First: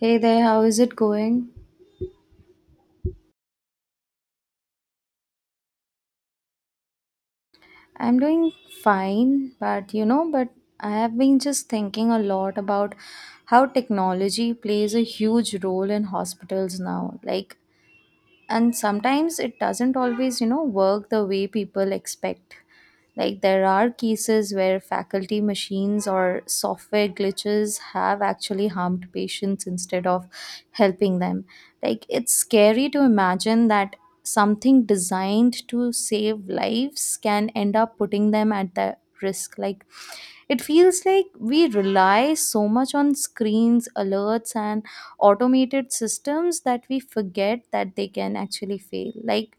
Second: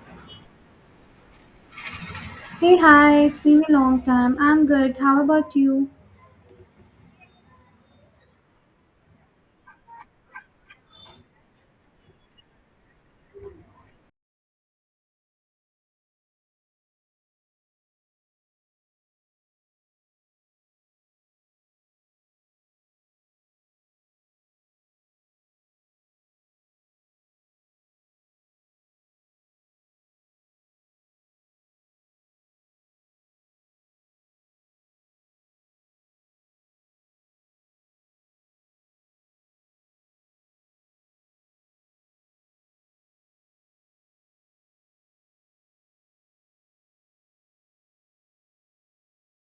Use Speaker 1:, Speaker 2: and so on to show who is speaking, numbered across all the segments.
Speaker 1: Hey there, how is it going?
Speaker 2: Hey, hi, it's been a long time. I'm good. How about you?
Speaker 1: I'm doing fine, but I have been just thinking a lot about how technology plays a huge role in hospitals now. And sometimes it doesn't always, work the way people expect. Like there are cases where faculty machines or software glitches have actually harmed patients instead of helping them. Like it's scary to imagine that something designed to save lives can end up putting them at the risk. Like it feels like we rely so much on screens, alerts, and automated systems that we forget that they can actually fail. Like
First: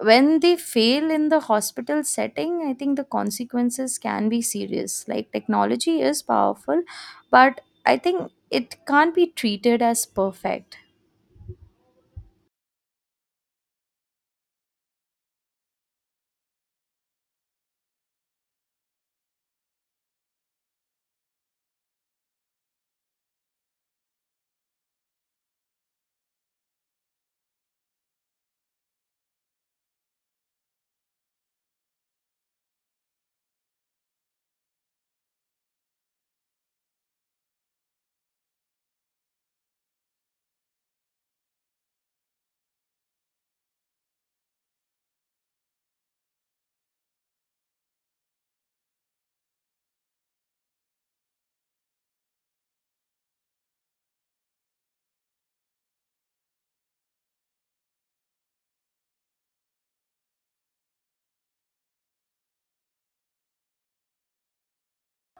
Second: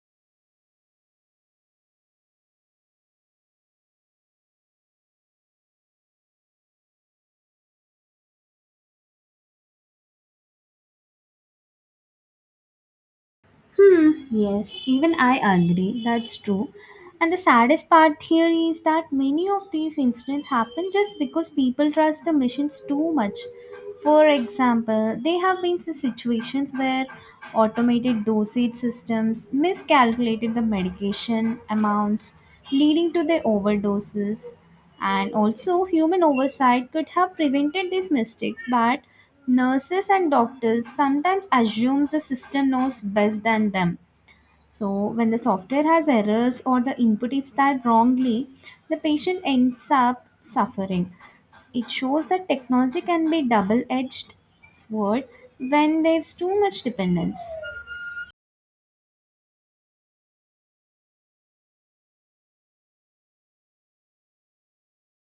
Speaker 1: when they fail in the hospital setting I think the consequences can be serious. Like technology is powerful, but I think it can't be treated as perfect.
Speaker 2: Hmm, yes, even I agree. That's true. And the saddest part here is that many of these incidents happen just because people trust the machines too much. For example, there have been some situations where automated dosage systems miscalculated the medication amounts, leading to the overdoses. And also, human oversight could have prevented these mistakes, but nurses and doctors sometimes assume the system knows best than them. So, when the software has errors or the input is typed wrongly, the patient ends up suffering. It shows that technology can be double-edged sword when there's too much dependence.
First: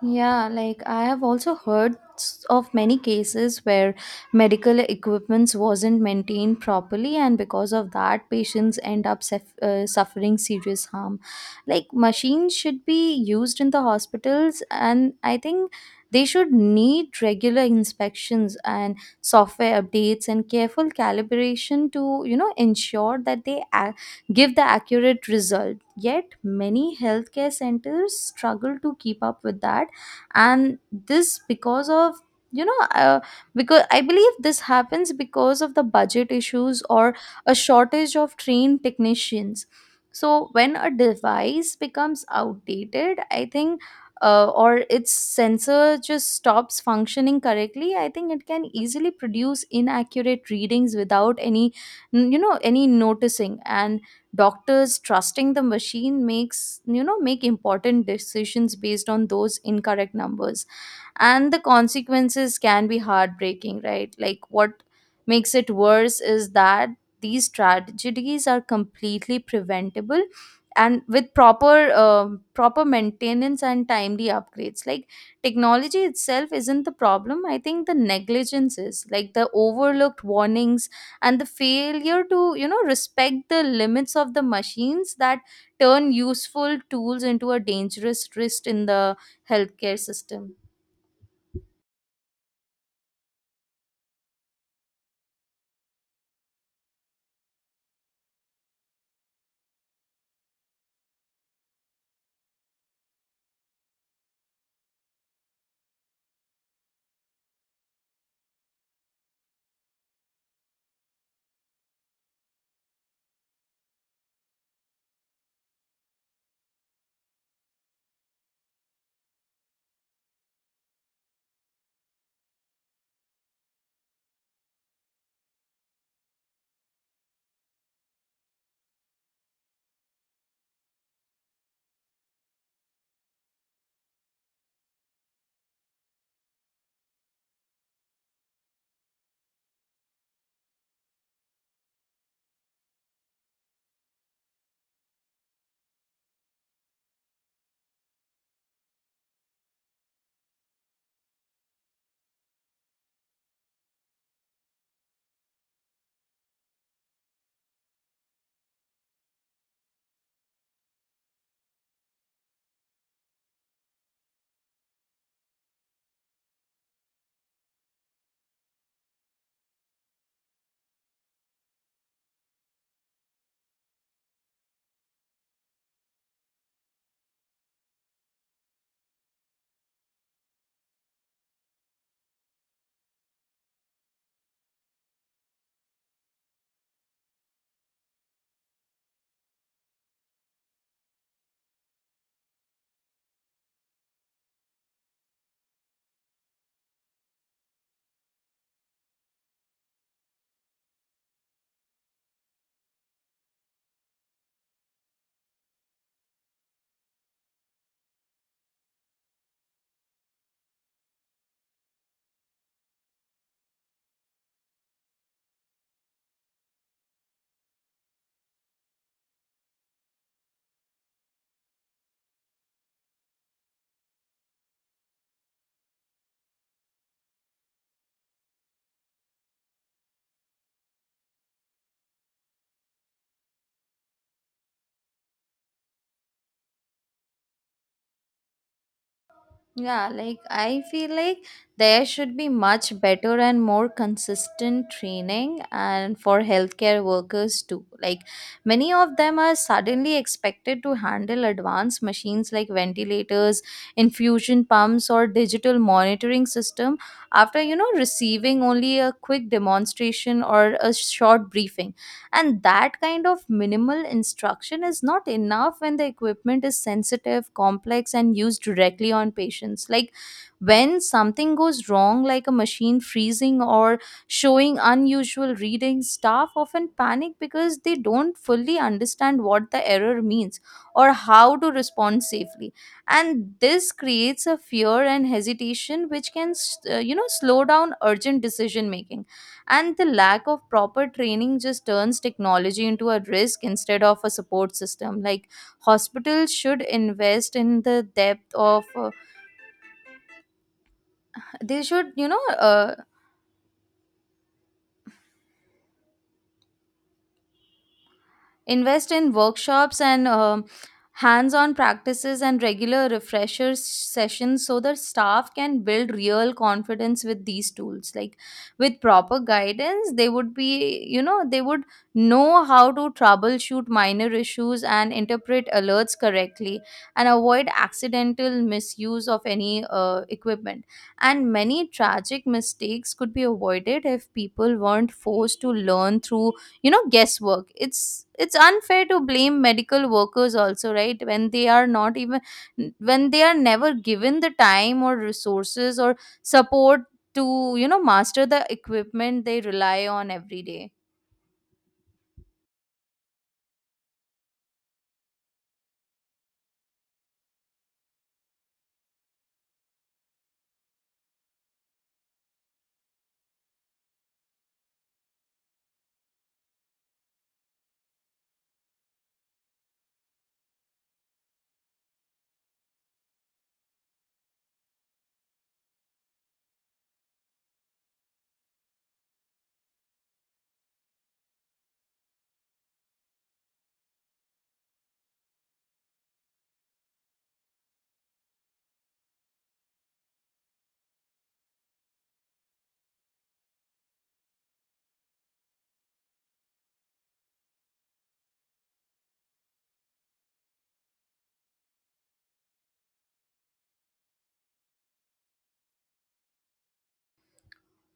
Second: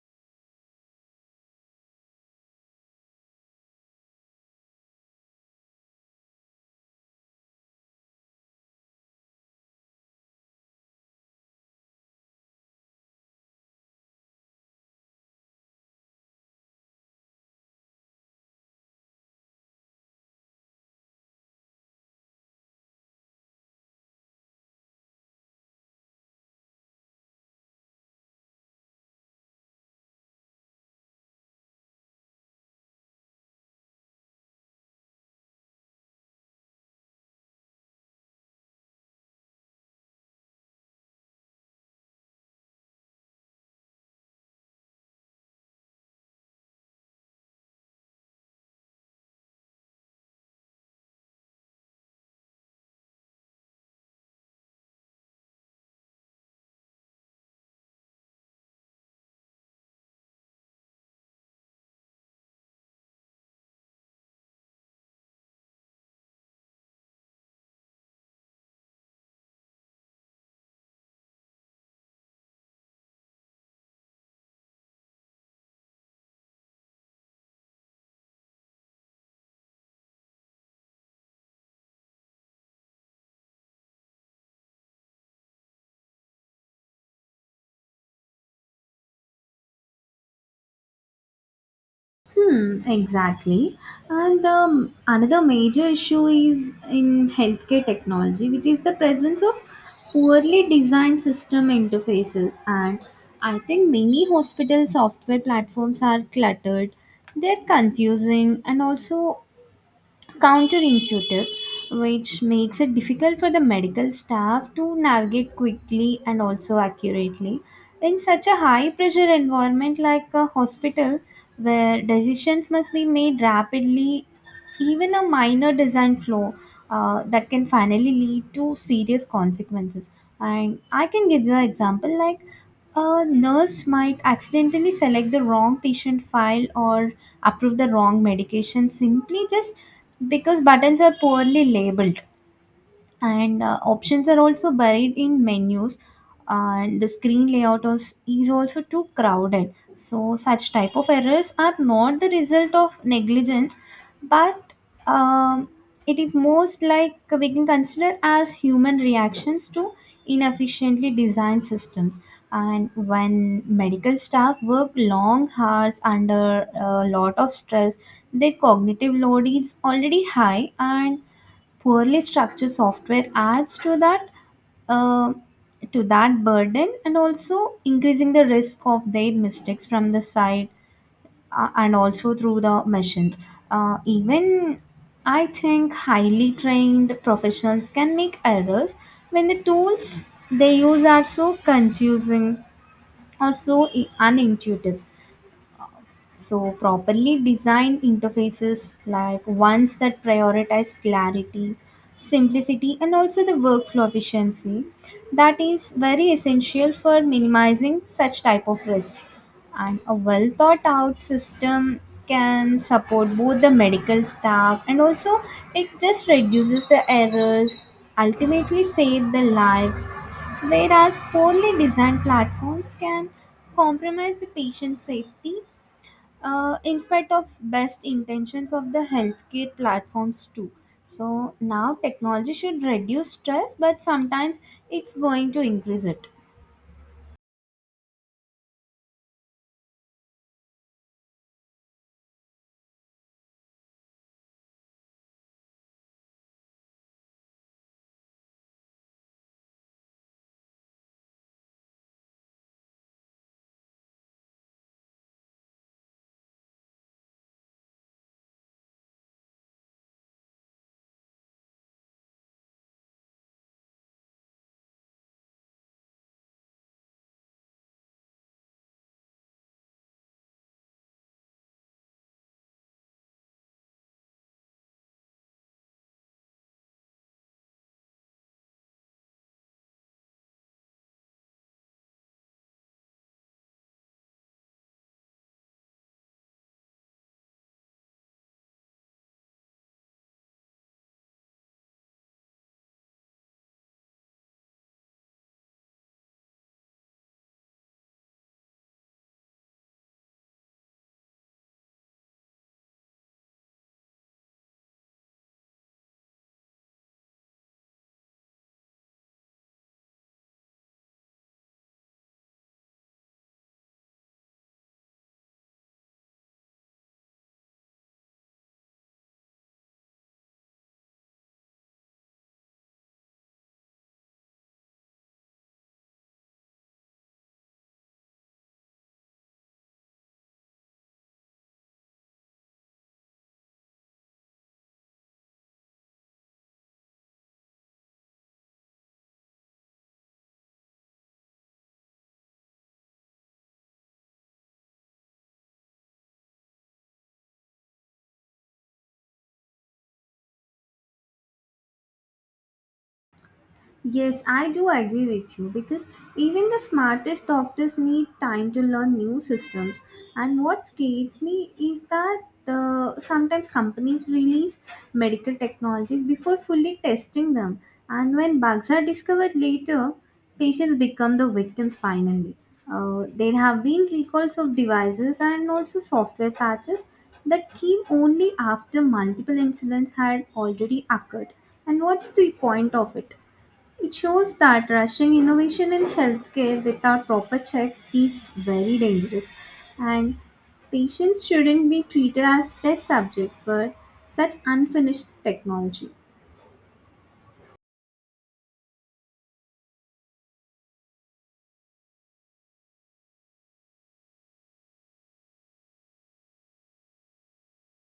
Speaker 1: Yeah, like I have also heard of many cases where medical equipments wasn't maintained properly, and because of that, patients end up suffering serious harm. Like machines should be used in the hospitals, and I think they should need regular inspections and software updates and careful calibration to ensure that they give the accurate result. Yet many healthcare centers struggle to keep up with that, and this because of you know uh, because I believe this happens because of the budget issues or a shortage of trained technicians. So when a device becomes outdated, I think or its sensor just stops functioning correctly, I think it can easily produce inaccurate readings without any you know any noticing. And doctors trusting the machine makes you know make important decisions based on those incorrect numbers, and the consequences can be heartbreaking, right? Like what makes it worse is that these tragedies are completely preventable, and with proper maintenance and timely upgrades. Like technology itself isn't the problem, I think the negligence is, like the overlooked warnings and the failure to respect the limits of the machines that turn useful tools into a dangerous risk in the healthcare system.
Speaker 2: Hmm, exactly. And another major issue is in healthcare technology, which is the presence of poorly designed system interfaces. And I think many hospital software platforms are cluttered, they're confusing, and also counterintuitive, which makes it difficult for the medical staff to navigate quickly and also accurately. In such a high pressure environment like a hospital, where decisions must be made rapidly, even a minor design flaw that can finally lead to serious consequences. And I can give you an example like a nurse might accidentally select the wrong patient file or approve the wrong medication simply just because buttons are poorly labeled and options are also buried in menus. And the screen layout is also too crowded. So such type of errors are not the result of negligence, but um, it is most like we can consider as human reactions to inefficiently designed systems. And when medical staff work long hours under a lot of stress, their cognitive load is already high, and poorly structured software adds to that uh, to that burden and also increasing the risk of their mistakes from the side, and also through the machines. Even I think highly trained professionals can make errors when the tools they use are so confusing or so unintuitive. So, properly designed interfaces like ones that prioritize clarity, simplicity, and also the workflow efficiency, that is very essential for minimizing such type of risk. And a well thought out system can support both the medical staff and also it just reduces the errors, ultimately save the lives. Whereas poorly designed platforms can compromise the patient safety in spite of best intentions of the healthcare platforms too. So now technology should reduce stress, but sometimes it's going to increase it.
Speaker 1: Yeah, like I feel like there should be much better and more consistent training and for healthcare workers too. Like many of them are suddenly expected to handle advanced machines like ventilators, infusion pumps or digital monitoring system after receiving only a quick demonstration or a short briefing, and that kind of minimal instruction is not enough when the equipment is sensitive, complex and used directly on patients. Like when something goes wrong, like a machine freezing or showing unusual readings, staff often panic because they don't fully understand what the error means or how to respond safely, and this creates a fear and hesitation which can you know slow down urgent decision making. And the lack of proper training just turns technology into a risk instead of a support system. Like hospitals should invest in the depth of they should invest in workshops and hands on practices and regular refresher sessions so the staff can build real confidence with these tools. Like with proper guidance, they would be, you know, they would know how to troubleshoot minor issues and interpret alerts correctly and avoid accidental misuse of any equipment. And many tragic mistakes could be avoided if people weren't forced to learn through guesswork. It's unfair to blame medical workers also, right, when they are never given the time or resources or support to master the equipment they rely on every day.
Speaker 2: Yes, I do agree with you, because even the smartest doctors need time to learn new systems. And what scares me is that the sometimes companies release medical technologies before fully testing them. And when bugs are discovered later, patients become the victims finally. There have been recalls of devices and also software patches that came only after multiple incidents had already occurred. And what's the point of it? It shows that rushing innovation in healthcare without proper checks is very dangerous, and patients shouldn't be treated as test subjects for such unfinished technology.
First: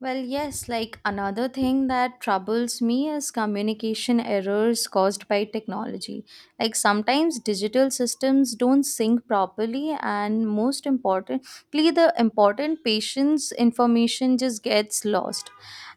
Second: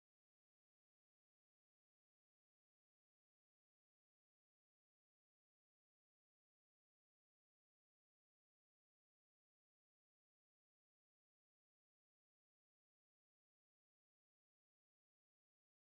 Speaker 1: Well, yes, like another thing that troubles me is communication errors caused by technology. Like sometimes digital systems don't sync properly, and most importantly, the important patient's information just gets lost.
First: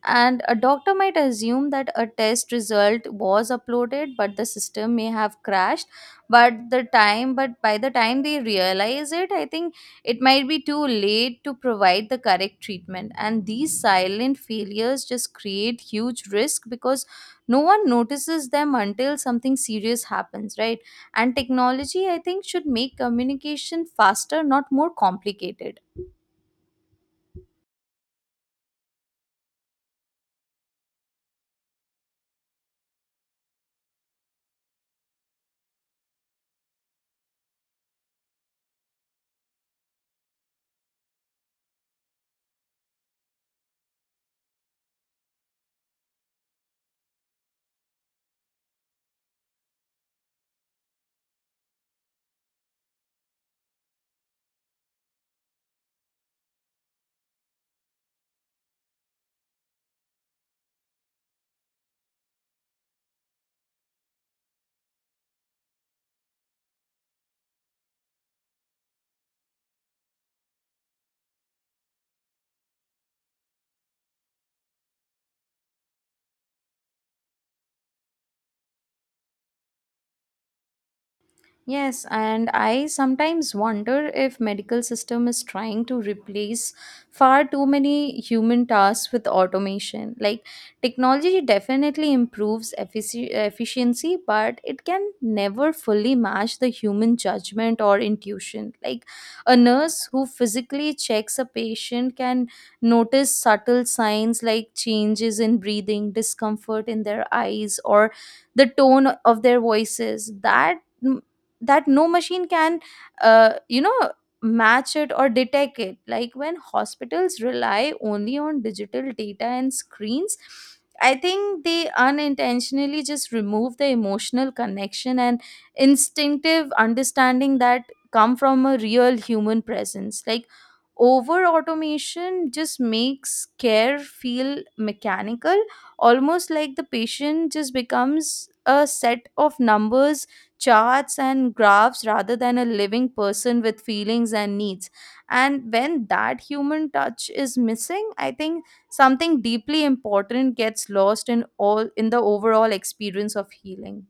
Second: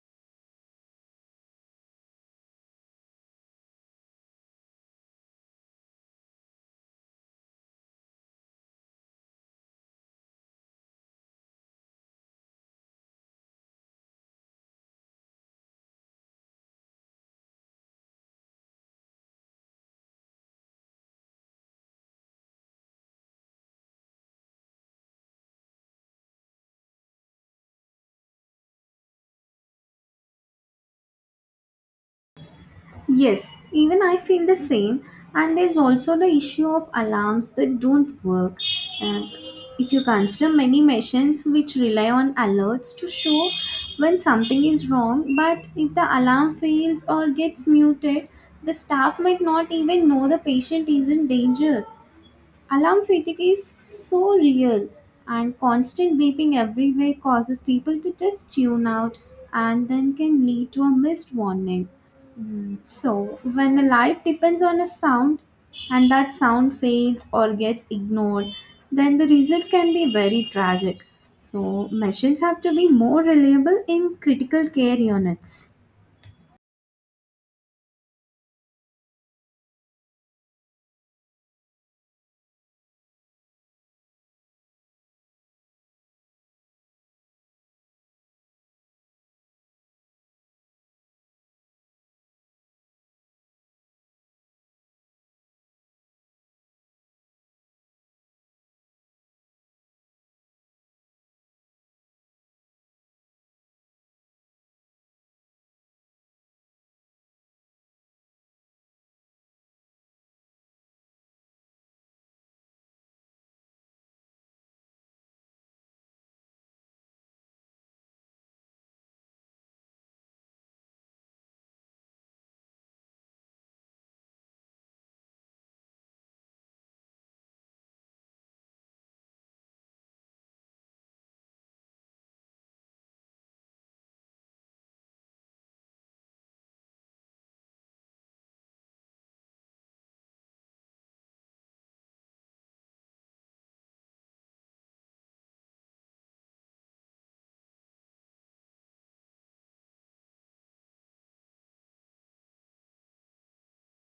Speaker 1: And a doctor might assume that a test result was uploaded, but the system may have crashed. But by the time they realize it, I think it might be too late to provide the correct treatment, and these silent failures just create huge risk because no one notices them until something serious happens, right? And technology, I think, should make communication faster, not more complicated.
Speaker 2: Yes, even I feel the same. And there's also the issue of alarms that don't work. And if you consider many machines which rely on alerts to show when something is wrong, but if the alarm fails or gets muted, the staff might not even know the patient is in danger. Alarm fatigue is so real, and constant beeping everywhere causes people to just tune out and then can lead to a missed warning. Mm. So, when a life depends on a sound and that sound fails or gets ignored, then the results can be very tragic. So, machines have to be more reliable in critical care units.
Speaker 1: Yes, and I sometimes wonder if medical system is trying to replace far too many human tasks with automation. Like technology definitely improves efficiency, but it can never fully match the human judgment or intuition. Like a nurse who physically checks a patient can notice subtle signs like changes in breathing, discomfort in their eyes, or the tone of their voices. That no machine can you know match it or detect it. Like when hospitals rely only on digital data and screens, I think they unintentionally just remove the emotional connection and instinctive understanding that come from a real human presence. Like over automation just makes care feel mechanical, almost like the patient just becomes a set of numbers, charts and graphs rather than a living person with feelings and needs. And when that human touch is missing, I think something deeply important gets lost in all in the overall experience of healing.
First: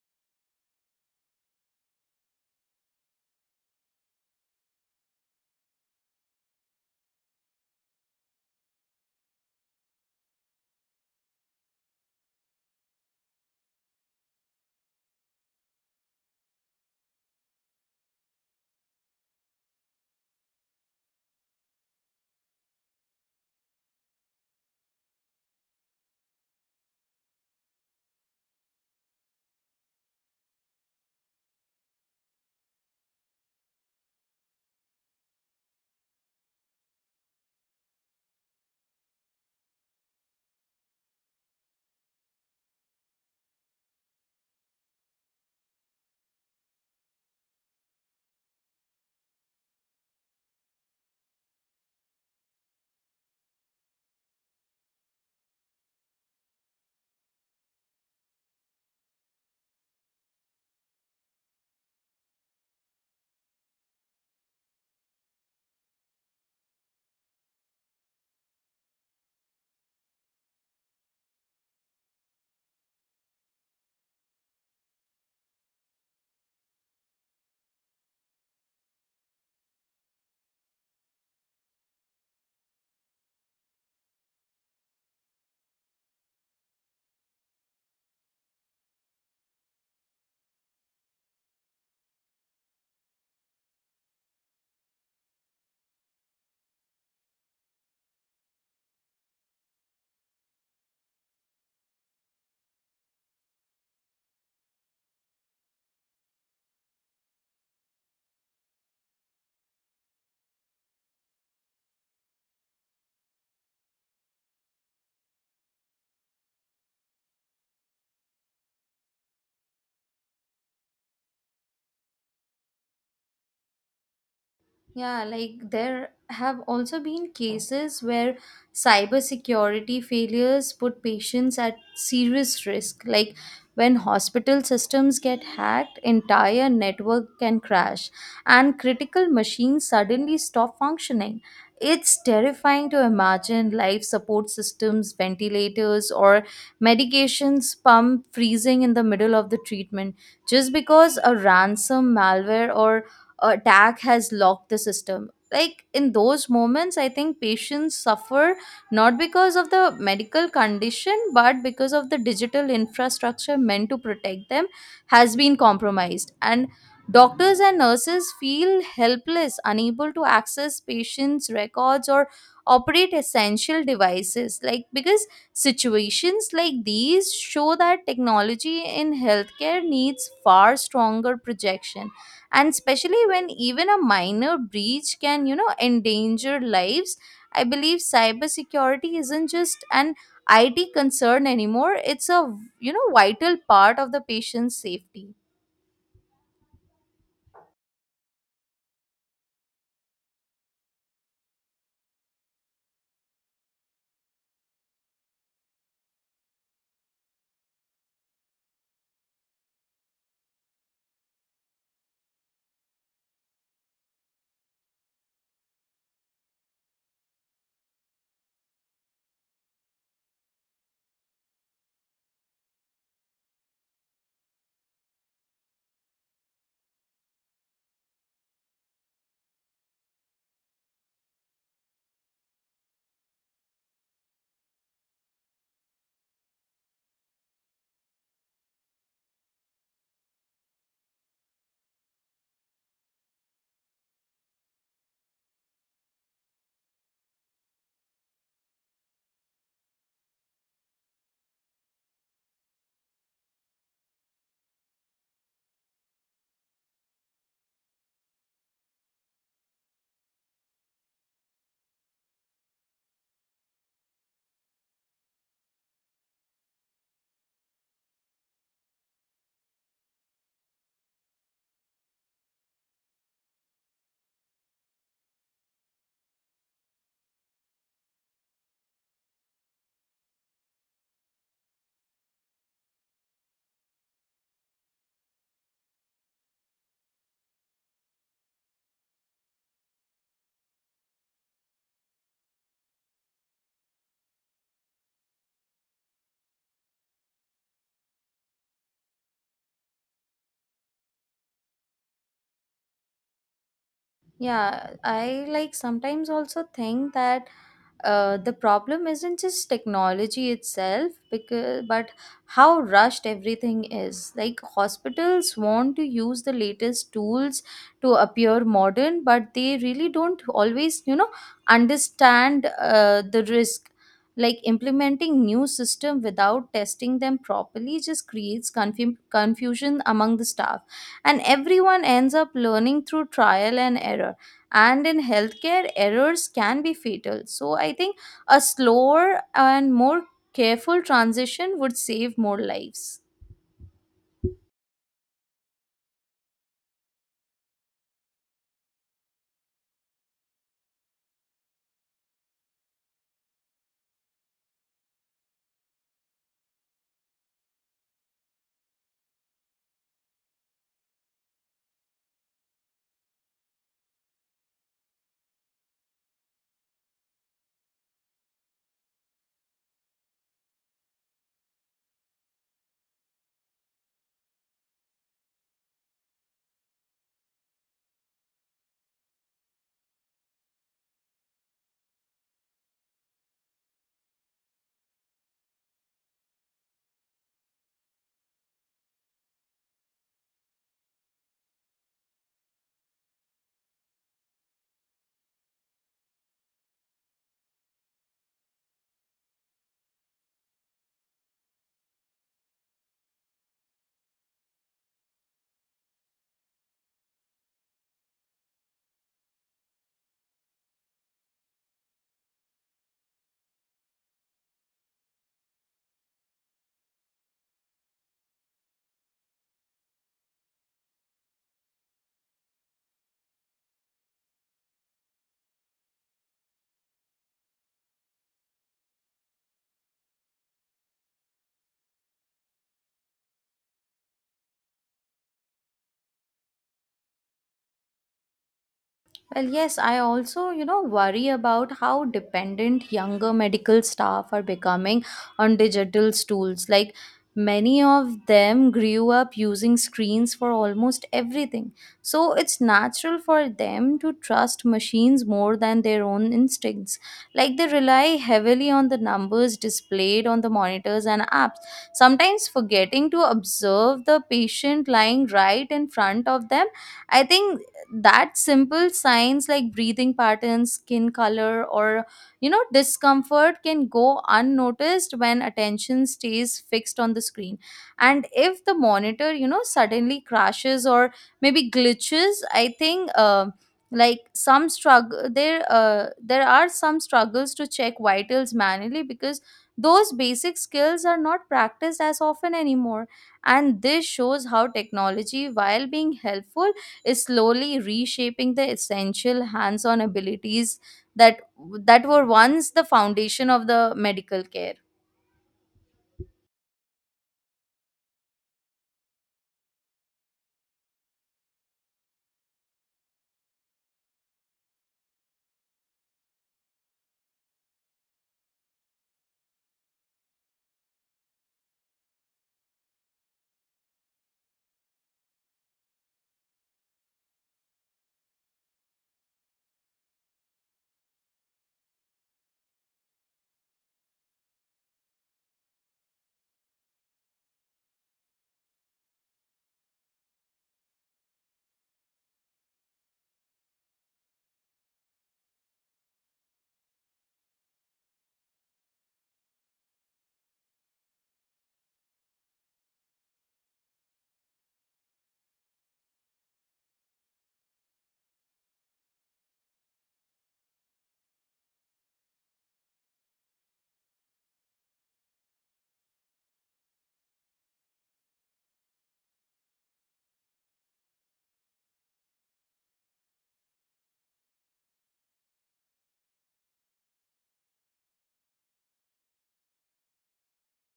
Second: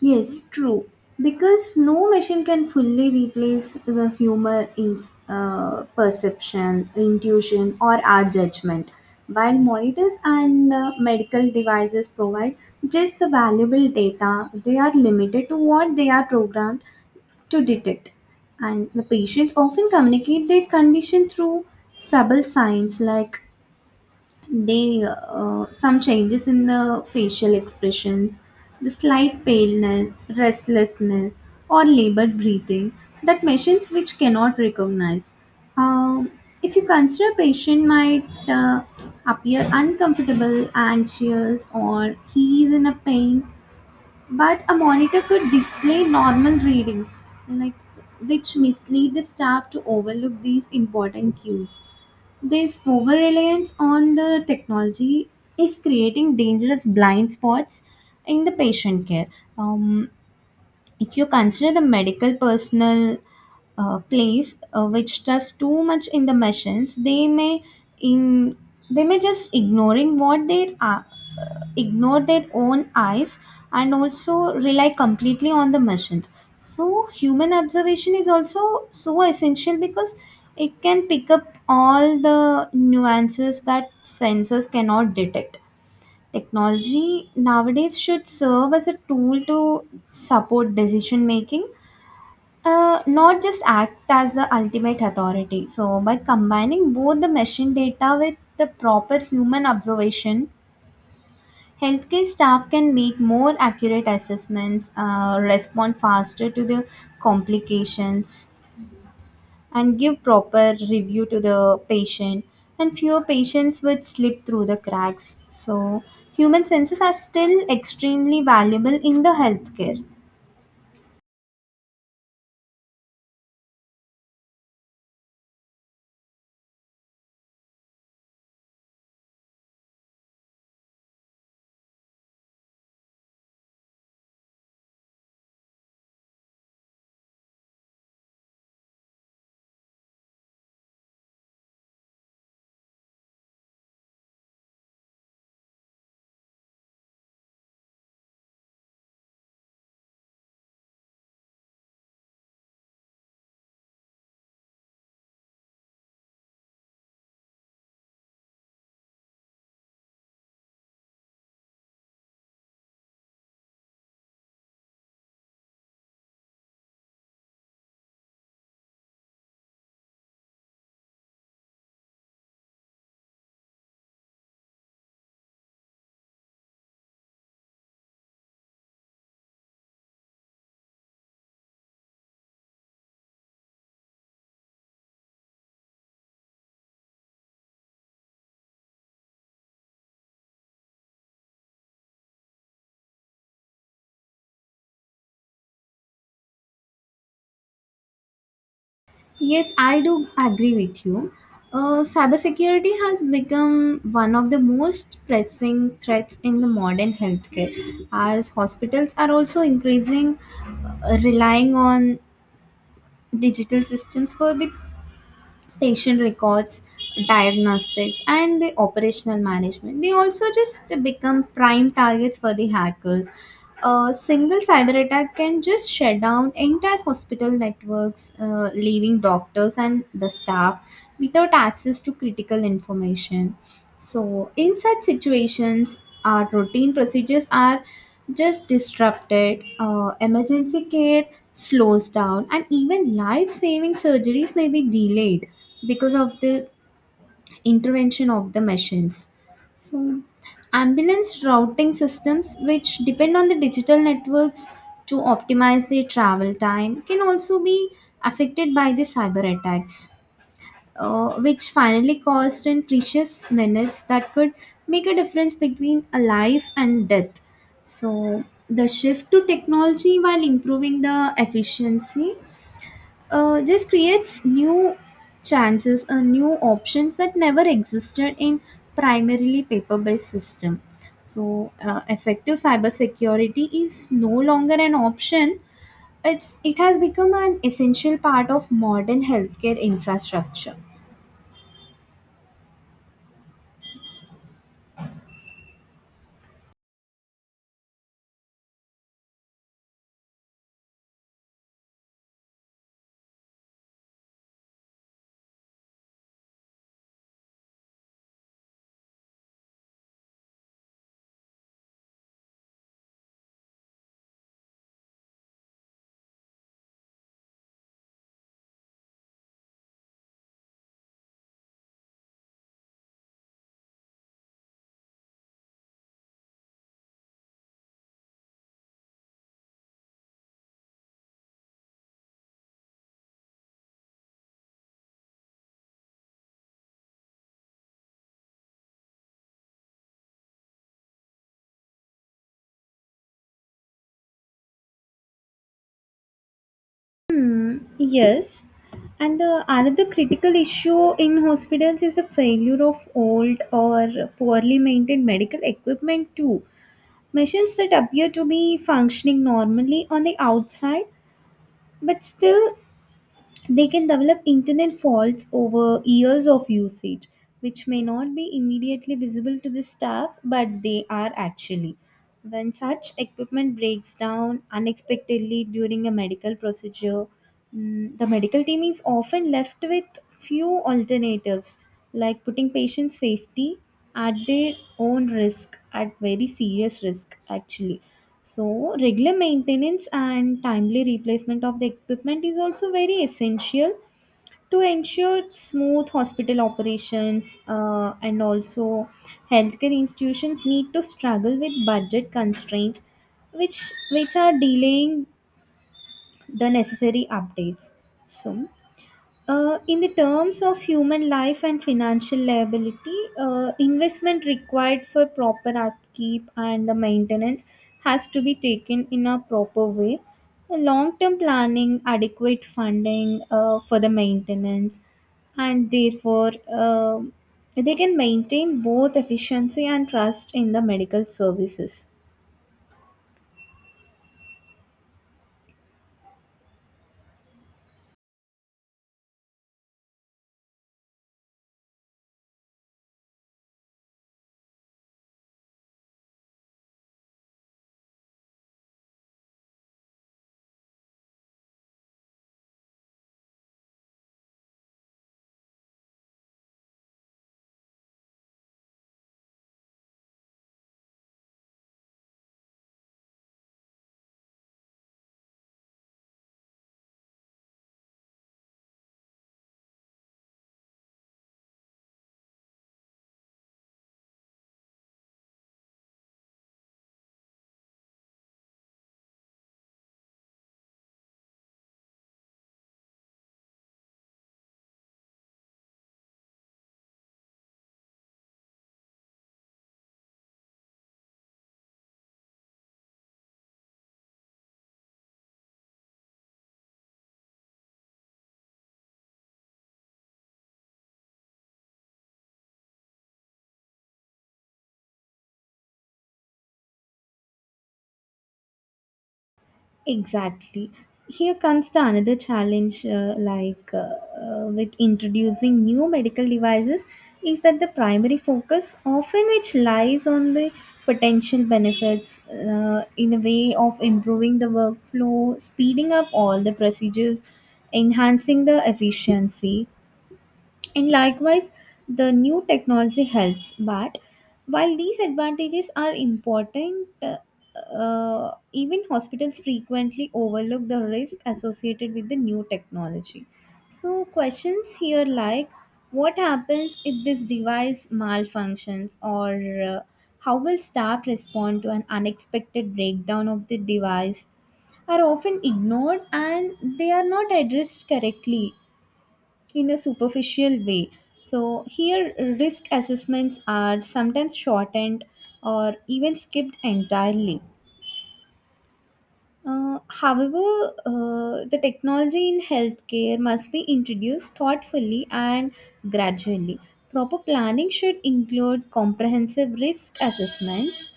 Speaker 2: Yes, true. Because no machine can fully replace the humor in perception, intuition, or our judgment. While monitors and medical devices provide just the valuable data, they are limited to what they are programmed to detect. And the patients often communicate their condition through subtle signs like they some changes in the facial expressions, the slight paleness, restlessness, or labored breathing that machines which cannot recognize. um, if you consider a patient might appear uncomfortable, anxious, or he is in a pain, but a monitor could display normal readings, like which mislead the staff to overlook these important cues. This over reliance on the technology is creating dangerous blind spots in the patient care. Um, if you consider the medical personnel place which trust too much in the machines, they may in they may just ignoring what they are ignore their own eyes and also rely completely on the machines. So human observation is also so essential because it can pick up all the nuances that sensors cannot detect. Technology nowadays should serve as a tool to support decision making, not just act as the ultimate authority. So by combining both the machine data with the proper human observation, healthcare staff can make more accurate assessments, respond faster to the complications, and give proper review to the patient. And fewer patients would slip through the cracks. So, human senses are still extremely valuable in the healthcare.
Speaker 1: Yeah, like there have also been cases where cybersecurity failures put patients at serious risk. Like when hospital systems get hacked, entire network can crash and critical machines suddenly stop functioning. It's terrifying to imagine life support systems, ventilators, or medications pump freezing in the middle of the treatment just because a ransom malware or attack has locked the system. Like in those moments I think patients suffer not because of the medical condition but because of the digital infrastructure meant to protect them has been compromised, and doctors and nurses feel helpless, unable to access patients records or operate essential devices. Like because situations like these show that technology in healthcare needs far stronger projection, and especially when even a minor breach can endanger lives, I believe cybersecurity isn't just an IT concern anymore. It's a, you know, vital part of the patient's safety.
Speaker 2: Yes, I do agree with you. Cybersecurity has become one of the most pressing threats in the modern healthcare, as hospitals are also increasing relying on digital systems for the patient records, diagnostics, and the operational management. They also just become prime targets for the hackers. A single cyber attack can just shut down entire hospital networks, leaving doctors and the staff without access to critical information. So, in such situations, our routine procedures are just disrupted, emergency care slows down, and even life saving surgeries may be delayed because of the intervention of the machines. So, ambulance routing systems, which depend on the digital networks to optimize their travel time, can also be affected by the cyber attacks, which finally cost in precious minutes that could make a difference between a life and death. So, the shift to technology while improving the efficiency just creates new chances or new options that never existed in primarily paper based system. So effective cybersecurity is no longer an option. It has become an essential part of modern healthcare infrastructure.
Speaker 1: Yeah, I like sometimes also think that the problem isn't just technology itself, because but how rushed everything is. Like hospitals want to use the latest tools to appear modern, but they really don't always you know understand the risk. Like implementing new system without testing them properly just creates confusion among the staff, and everyone ends up learning through trial and error, and in healthcare errors can be fatal. So I think a slower and more careful transition would save more lives.
Speaker 2: Hmm, yes. And the another critical issue in hospitals is the failure of old or poorly maintained medical equipment too. Machines that appear to be functioning normally on the outside, but still they can develop internet faults over years of usage, which may not be immediately visible to the staff, but they are actually. When such equipment breaks down unexpectedly during a medical procedure, mm, the medical team is often left with few alternatives, like putting patient safety at their own risk, at very serious risk, actually. So, regular maintenance and timely replacement of the equipment is also very essential to ensure smooth hospital operations, and also healthcare institutions need to struggle with budget constraints, which which are delaying the necessary updates. So, in the terms of human life and financial liability, investment required for proper upkeep and the maintenance has to be taken in a proper way. Long term planning, adequate funding for the maintenance, and therefore um they can maintain both efficiency and trust in the medical services.
Speaker 1: Well, yes, I also, you know, worry about how dependent younger medical staff are becoming on digital tools. Like many of them grew up using screens for almost everything, so it's natural for them to trust machines more than their own instincts. Like they rely heavily on the numbers displayed on the monitors and apps, sometimes forgetting to observe the patient lying right in front of them. I think that simple signs like breathing patterns, skin color or you know discomfort can go unnoticed when attention stays fixed on the screen. And if the monitor you know suddenly crashes or maybe glitches, I think like some struggle there there are some struggles to check vitals manually because those basic skills are not practiced as often anymore. And this shows how technology, while being helpful, is slowly reshaping the essential hands-on abilities that were once the foundation of the medical care.
Speaker 2: Exactly. Here comes the another challenge, like with introducing new medical devices, is that the primary focus often which lies on the potential benefits in a way of improving the workflow, speeding up all the procedures, enhancing the efficiency and likewise, the new technology helps, but while these advantages are important, even hospitals frequently overlook the risk associated with the new technology. So, questions here like what happens if this device malfunctions, or uh, how will staff respond to an unexpected breakdown of the device? Are often ignored and they are not addressed correctly in a superficial way. So, here risk assessments are sometimes shortened or even skipped entirely. However, the technology in healthcare must be introduced thoughtfully and gradually. Proper planning should include comprehensive risk assessments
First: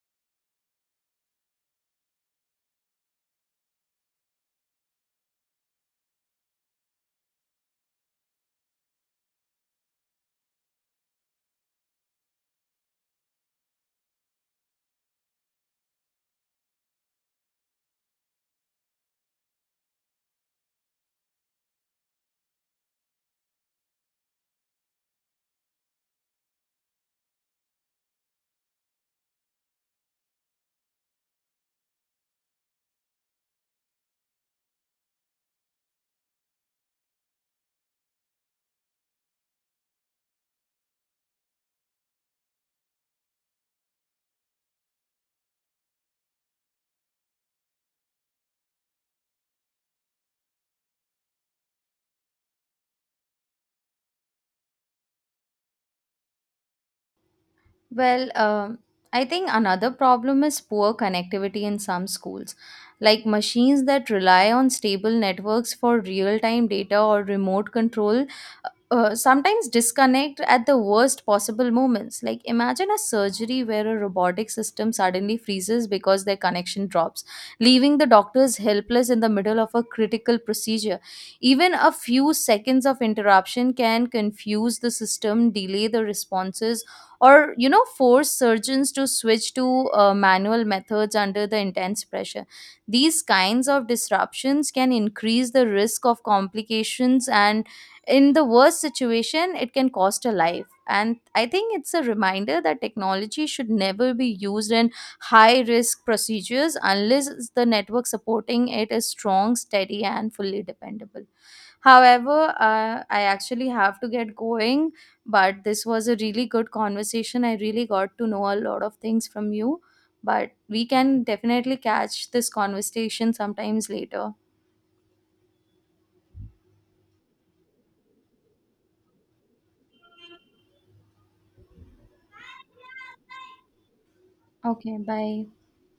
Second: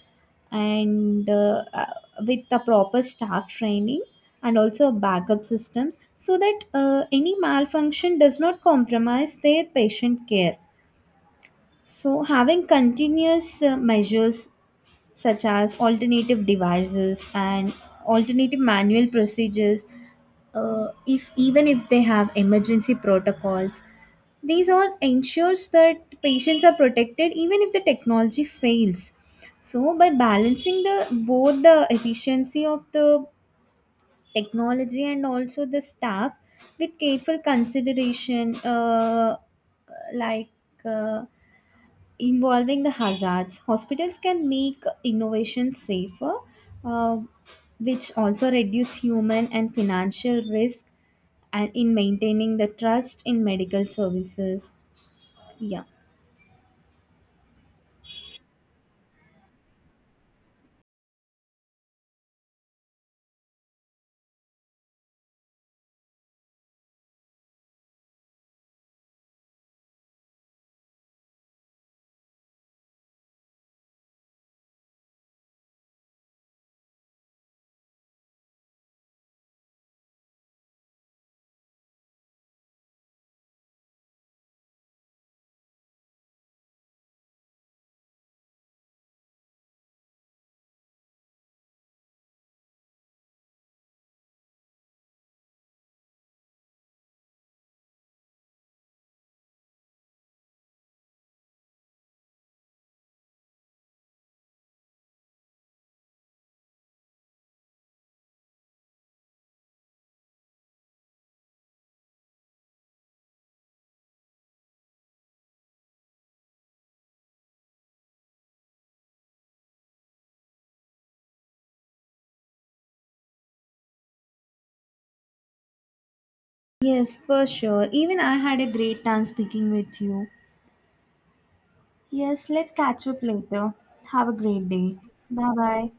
Speaker 2: and with the proper staff training and also backup systems so that any malfunction does not compromise their patient care. So, having continuous measures such as alternative devices and alternative manual procedures if even if they have emergency protocols, these all ensures that patients are protected even if the technology fails. So by balancing the both the efficiency of the technology and also the staff with careful consideration, like uh, involving the hazards, hospitals can make innovation safer, uh, which also reduce human and financial risk and in maintaining the trust in medical services. Yeah,
Speaker 1: Well, I think another problem is poor connectivity in some schools. Like machines that rely on stable networks for real time data or remote control sometimes disconnect at the worst possible moments. Like imagine a surgery where a robotic system suddenly freezes because their connection drops, leaving the doctors helpless in the middle of a critical procedure. Even a few seconds of interruption can confuse the system, delay the responses, or you know force surgeons to switch to manual methods under the intense pressure. These kinds of disruptions can increase the risk of complications, and in the worst situation it can cost a life. And I think it's a reminder that technology should never be used in high risk procedures unless the network supporting it is strong, steady and fully dependable. However, I actually have to get going, but this was a really good conversation. I really got to know a lot of things from you, but we can definitely catch this conversation sometimes later.
Speaker 2: yes, for sure, even I had a great time speaking with you. Yes, let's catch up later. Have a great day.
Speaker 1: Okay, bye.
Speaker 2: Bye bye.